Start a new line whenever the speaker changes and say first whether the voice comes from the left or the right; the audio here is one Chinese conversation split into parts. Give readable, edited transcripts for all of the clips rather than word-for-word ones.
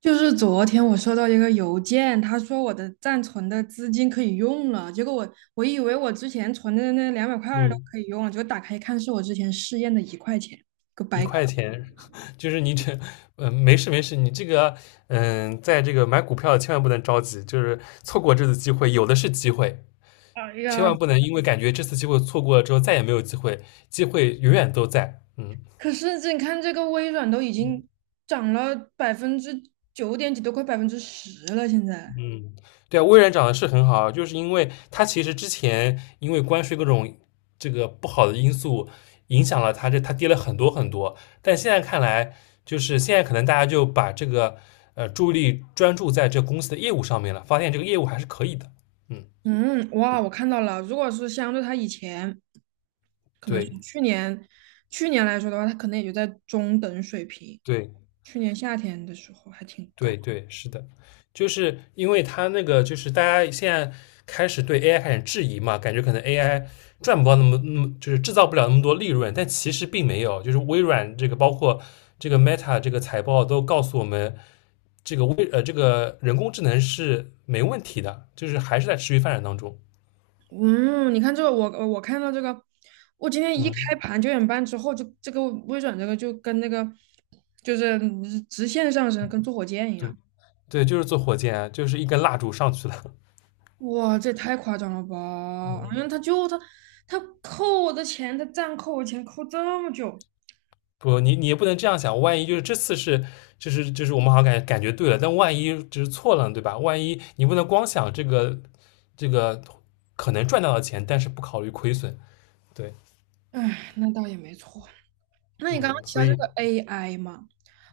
right: 就是昨天我收到一个邮件，他说我的暂存的资金可以用了，结果我以为我之前存的那200块儿都
left: 嗯，
right: 可以用了，结果打开一看是我之前试验的1块钱，个
left: 一
right: 白搞。
left: 块钱，就是你这，嗯，没事没事，你这个，嗯，在这个买股票千万不能着急，就是错过这次机会，有的是机会，
right: 哎
left: 千
right: 呀，
left: 万不能因为感觉这次机会错过了之后再也没有机会，机会永远都在，嗯。
right: 可是这你看这个微软都已经涨了9点几%，都快百分之十了，现在。
left: 嗯，对啊，微软涨得是很好啊，就是因为它其实之前因为关税各种这个不好的因素影响了它这，它跌了很多很多。但现在看来，就是现在可能大家就把这个注意力专注在这公司的业务上面了，发现这个业务还是可以的。嗯，
right: 嗯，哇，我看到了，如果是相对它以前，可能是
left: 对
right: 去年来说的话，它可能也就在中等水平，
left: 对，
right: 去年夏天的时候还挺高。
left: 对对，是的，就是因为他那个，就是大家现在开始对 AI 开始质疑嘛，感觉可能 AI 赚不到那么，就是制造不了那么多利润，但其实并没有。就是微软这个，包括这个 Meta 这个财报都告诉我们，这个微呃这个人工智能是没问题的，就是还是在持续发展当中。
right: 嗯，你看这个，我看到这个，我今天一开
left: 嗯，
right: 盘9点半之后，就这个微软这个就跟那个就是直线上升，跟坐火箭一
left: 对
right: 样。
left: 对，就是做火箭啊，就是一根蜡烛上去了。
right: 哇，这也太夸张了吧！因
left: 嗯。
right: 为他就他他扣我的钱，他暂扣我钱扣这么久，
left: 不，你也不能这样想，万一就是这次是，就是我们好像感觉对了，但万一就是错了，对吧？万一你不能光想这个可能赚到的钱，但是不考虑亏损，对，
right: 唉，那倒也没错。那你刚刚
left: 嗯，
right: 提
left: 所
right: 到这
left: 以，
right: 个 AI 嘛，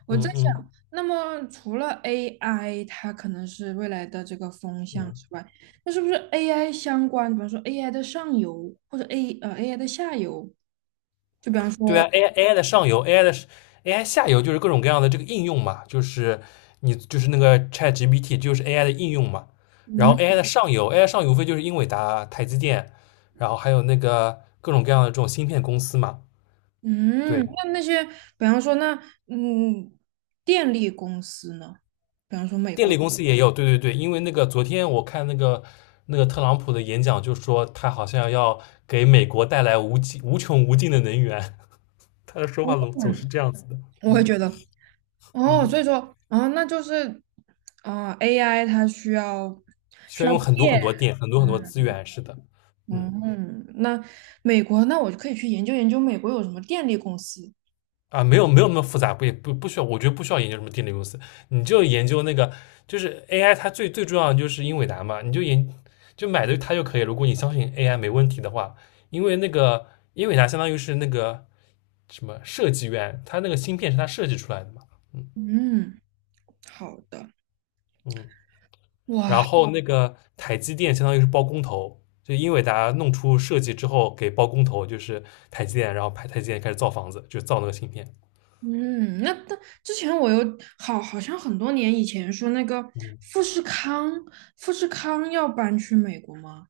right: 我在
left: 嗯嗯
right: 想，那么除了 AI，它可能是未来的这个风向
left: 嗯，
right: 之外，那是不是 AI 相关，比方说 AI 的上游或者 AI 的下游，就比方
left: 对
right: 说，
left: 啊，AI 的上游，AI 下游就是各种各样的这个应用嘛，就是你就是那个 ChatGPT 就是 AI 的应用嘛，然
right: 嗯
left: 后 AI 的上游，AI 上游无非就是英伟达、台积电，然后还有那个各种各样的这种芯片公司嘛，
right: 嗯，
left: 对。
right: 那些，比方说那嗯电力公司呢，比方说美
left: 电
right: 国，
left: 力公司也有，对对对，因为那个昨天我看那个特朗普的演讲，就说他好像要给美国带来无穷无尽的能源，他的说话总是
right: 嗯，
left: 这样子的，
right: 我会
left: 嗯
right: 觉得哦，
left: 嗯，
right: 所以说哦，那就是AI 它需要。
left: 需要用很多很多电，很多很多资源，是的，嗯。
right: 嗯，那美国，那我就可以去研究研究美国有什么电力公司。
left: 啊，没有没有那么复杂，不也不需要，我觉得不需要研究什么电力公司，你就研究那个就是 AI，它最最重要的就是英伟达嘛，你就研就买的它就可以。如果你相信 AI 没问题的话，因为那个英伟达相当于是那个什么设计院，它那个芯片是它设计出来的嘛，嗯
right: 嗯，好的，
left: 嗯，然
right: 哇，
left: 后那个台积电相当于是包工头，就英伟达弄出设计之后给包工头，就是台积电，然后台积电开始造房子，就造那个芯片，
right: 嗯，那之前我有好像很多年以前说那个富士康，富士康要搬去美国吗？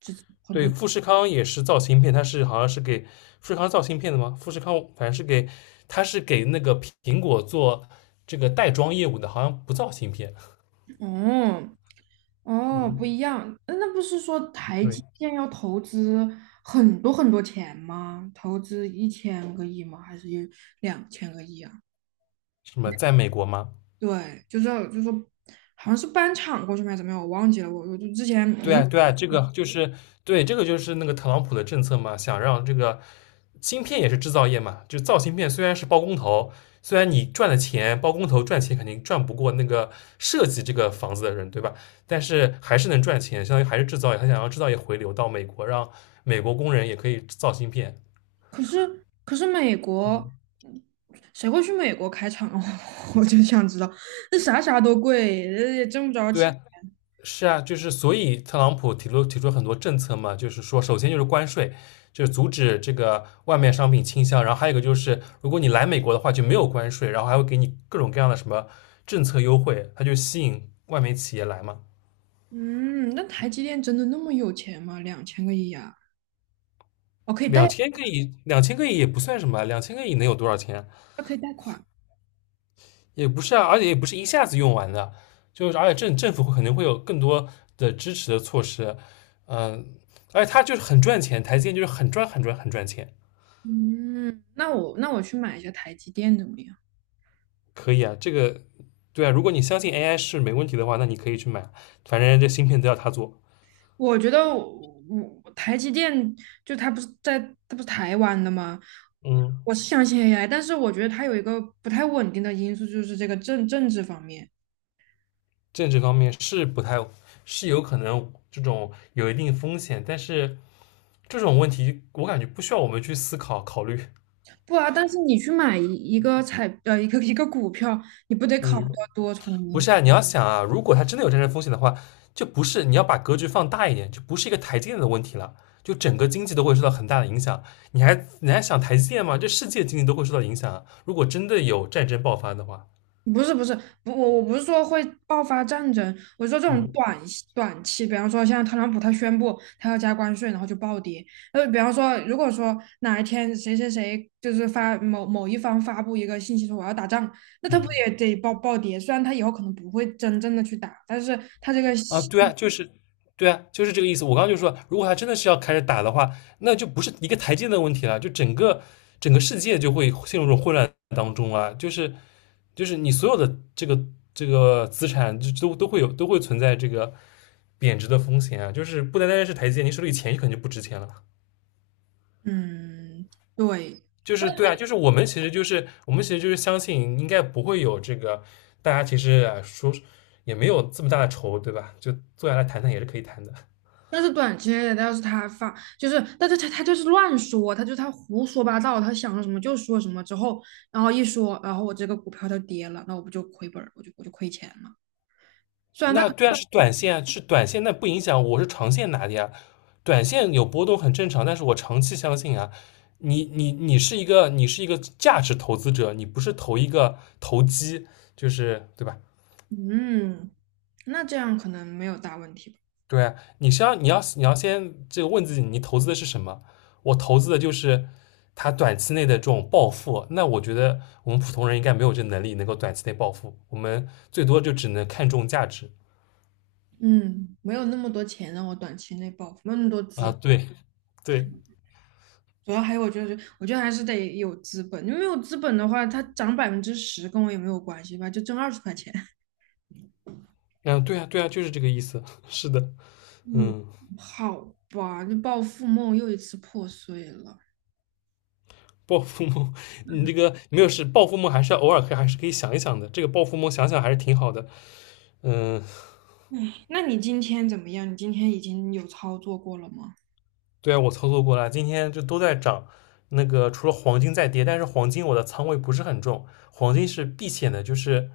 right: 之很
left: 对，
right: 多
left: 富士康也是造芯片，好像是给富士康造芯片的吗？富士康反正是给，它是给那个苹果做这个袋装业务的，好像不造芯片。
right: 哦哦不
left: 嗯，
right: 一样，那不是说台
left: 对，
right: 积电要投资很多很多钱吗？投资1000亿吗？还是有两千个亿啊？
left: 什么在美国吗？
right: 对，就是说，好像是搬厂过去吗？还是怎么样？我忘记了。我就之前
left: 对
right: 你
left: 啊，对啊，这个就是对，这个就是那个特朗普的政策嘛，想让这个芯片也是制造业嘛，就造芯片虽然是包工头，虽然你赚的钱，包工头赚钱肯定赚不过那个设计这个房子的人，对吧？但是还是能赚钱，相当于还是制造业，他想要制造业回流到美国，让美国工人也可以造芯片。
right: 可是美国，嗯谁会去美国开厂啊？我就想知道，这啥啥都贵，也挣不着
left: 对
right: 钱。
left: 啊，是啊，就是所以特朗普提出很多政策嘛，就是说，首先就是关税，就是阻止这个外面商品倾销，然后还有一个就是，如果你来美国的话就没有关税，然后还会给你各种各样的什么政策优惠，它就吸引外面企业来嘛。
right: 嗯，那台积电真的那么有钱吗？两千个亿啊！哦，
left: 两千个亿，两千个亿也不算什么啊，两千个亿能有多少钱啊
right: 可以贷款。
left: 也不是啊，而且也不是一下子用完的，就是而且政府会肯定会有更多的支持的措施，嗯、而且它就是很赚钱，台积电就是很赚很赚很赚钱。
right: 嗯，那我去买一下台积电怎么样？
left: 可以啊，这个对啊，如果你相信 AI 是没问题的话，那你可以去买啊，反正这芯片都要他做。
right: 我觉得我台积电就它不是在它不是台湾的吗？我
left: 嗯，
right: 我是相信 AI，但是我觉得它有一个不太稳定的因素，就是这个政治方面。
left: 政治方面是不太是有可能这种有一定风险，但是这种问题我感觉不需要我们去思考考虑。
right: 不啊，但是你去买一一个彩呃一个一个股票，你不得考虑
left: 嗯，
right: 到多重
left: 不
right: 因。
left: 是啊，你要想啊，如果它真的有战争风险的话，就不是你要把格局放大一点，就不是一个台积电的问题了，就整个经济都会受到很大的影响。你还想台积电吗？这世界经济都会受到影响啊！如果真的有战争爆发的话，
right: 不是不是，不我不是说会爆发战争，我说这种
left: 嗯
right: 短期，比方说像特朗普他宣布他要加关税，然后就暴跌。比方说如果说哪一天谁谁谁就是发某某一方发布一个信息说我要打仗，那他不
left: 嗯。
right: 也得暴跌？虽然他以后可能不会真正的去打，但是他这个
left: 啊，
right: 信。
left: 对啊，就是对啊，就是这个意思。我刚刚就说，如果他真的是要开始打的话，那就不是一个台阶的问题了，就整个世界就会陷入这种混乱当中啊。就是你所有的这个资产就都都会存在这个贬值的风险啊。就是不单单是台阶，你手里钱可能就不值钱了。
right: 嗯，对。
left: 就是对啊，就是我们其实就是相信应该不会有这个，大家其实啊说也没有这么大的仇，对吧？就坐下来谈谈也是可以谈的。
right: 但是短期内的要是他发，就是，但是他就是乱说，他胡说八道，他想说什么就说什么，之后然后一说，然后我这个股票就跌了，那我不就亏本儿我就亏钱了。虽然
left: 那对啊，是短线啊，是短线，那不影响我是长线拿的呀。短线有波动很正常，但是我长期相信啊，你是一个你是一个价值投资者，你不是投一个投机，就是对吧？
right: 嗯，那这样可能没有大问题吧，
left: 对啊，你要先这个问自己，你投资的是什么？我投资的就是它短期内的这种暴富。那我觉得我们普通人应该没有这能力能够短期内暴富，我们最多就只能看重价值
right: 嗯，没有那么多钱让我短期内暴富，没有那么多资
left: 啊。
right: 本，
left: 对对。
right: 主要还有我觉得还是得有资本，你没有资本的话，它涨百分之十跟我也没有关系吧，就挣20块钱。
left: 嗯，对啊，对啊，就是这个意思。是的，
right: 嗯，
left: 嗯，
right: 好吧，这暴富梦又一次破碎了。
left: 暴富梦，你这个没有事，暴富梦还是要偶尔可以还是可以想一想的。这个暴富梦想想还是挺好的。嗯，
right: 哎，那你今天怎么样？你今天已经有操作过了吗？
left: 对啊，我操作过了，今天就都在涨。那个除了黄金在跌，但是黄金我的仓位不是很重，黄金是避险的，就是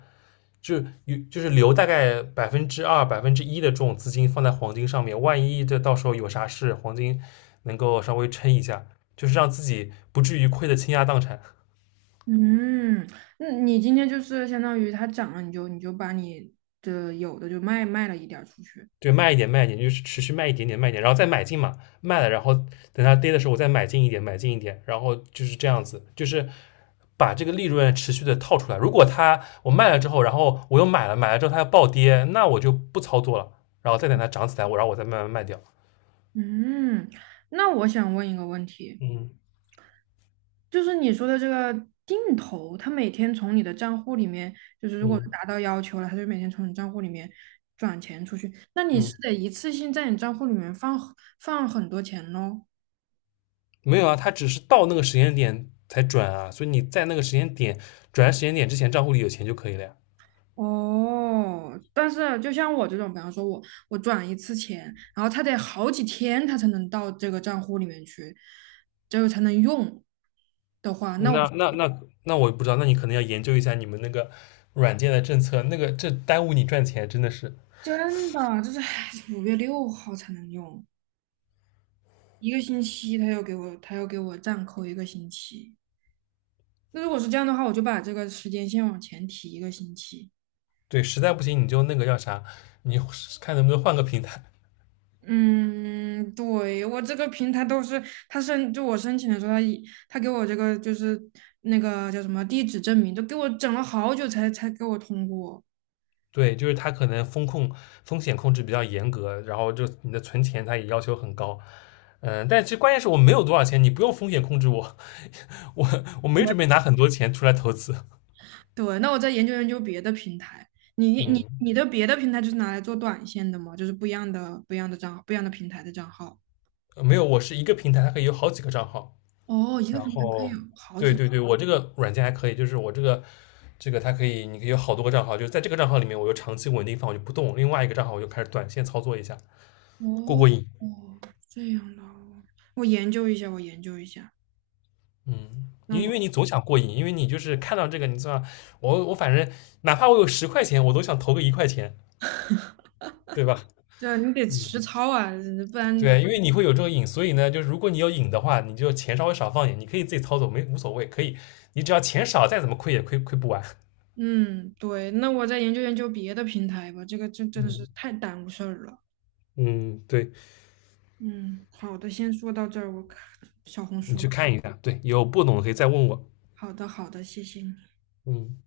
left: 就留大概2%、1%的这种资金放在黄金上面，万一这到时候有啥事，黄金能够稍微撑一下，就是让自己不至于亏得倾家荡产。
right: 嗯，那你今天就是相当于它涨了，你就把你的有的就卖了一点儿出去。
left: 对，卖一点，卖一点，就是持续卖一点点，卖一点，然后再买进嘛，卖了，然后等它跌的时候，我再买进一点，买进一点，然后就是这样子，就是把这个利润持续的套出来。如果我卖了之后，然后我又买了，买了之后它要暴跌，那我就不操作了，然后再等它涨起来，然后我再慢慢卖掉。
right: 嗯，那我想问一个问题，
left: 嗯
right: 就是你说的这个定投，它每天从你的账户里面，就是如果是
left: 嗯
right: 达到要求了，它就每天从你账户里面转钱出去，那你是
left: 嗯，
right: 得一次性在你账户里面放很多钱喽？
left: 没有啊，它只是到那个时间点才转啊，所以你在那个时间点转时间点之前，账户里有钱就可以了呀。
right: 哦，但是啊就像我这种，比方说我转一次钱，然后他得好几天，他才能到这个账户里面去，这个才能用的话，那
left: 嗯
right: 我
left: 那我也不知道，那你可能要研究一下你们那个软件的政策，这耽误你赚钱，真的是。
right: 真的就是唉5月6号才能用，一个星期他要给我暂扣一个星期。那如果是这样的话，我就把这个时间线往前提一个星期。
left: 对，实在不行你就那个叫啥，你看能不能换个平台。
right: 嗯，对，我这个平台都是就我申请的时候，他给我这个就是那个叫什么地址证明，都给我整了好久才给我通过。
left: 对，就是它可能风险控制比较严格，然后就你的存钱它也要求很高。嗯，但其实关键是我没有多少钱，你不用风险控制我，我没
right: 我
left: 准备拿很多钱出来投资。
right: 对，那我再研究研究别的平台。你你
left: 嗯，
right: 你的别的平台就是拿来做短线的吗？就是不一样的账号，不一样的平台的账号。
left: 没有，我是一个平台，它可以有好几个账号。
right: 哦，一个
left: 然
right: 平台可以
left: 后，
right: 有好
left: 对
right: 几个。
left: 对对，我这个软件还可以，就是我这个它可以，你可以有好多个账号，就是在这个账号里面，我就长期稳定放，我就不动；另外一个账号我就开始短线操作一下，过
right: 哦
left: 过瘾。
right: 哦，这样的哦，我研究一下，我研究一下。
left: 嗯，
right: 那
left: 因为
right: 我
left: 你总想过瘾，因为你就是看到这个，你知道，我反正哪怕我有10块钱，我都想投个一块钱，对吧？
right: 这你得
left: 嗯，
right: 实操啊，不
left: 对
right: 然。
left: 啊，因为你会有这个瘾，所以呢，就是如果你有瘾的话，你就钱稍微少放一点，你可以自己操作，没无所谓，可以，你只要钱少，再怎么亏也亏不完。
right: 嗯，对，那我再研究研究别的平台吧，这个真的是
left: 嗯
right: 太耽误事儿了。
left: 嗯，对。
right: 嗯，好的，先说到这儿，我看小红
left: 你
right: 书。
left: 去看一下，对，有不懂的可以再问我。
right: 好的，好的，谢谢你。
left: 嗯。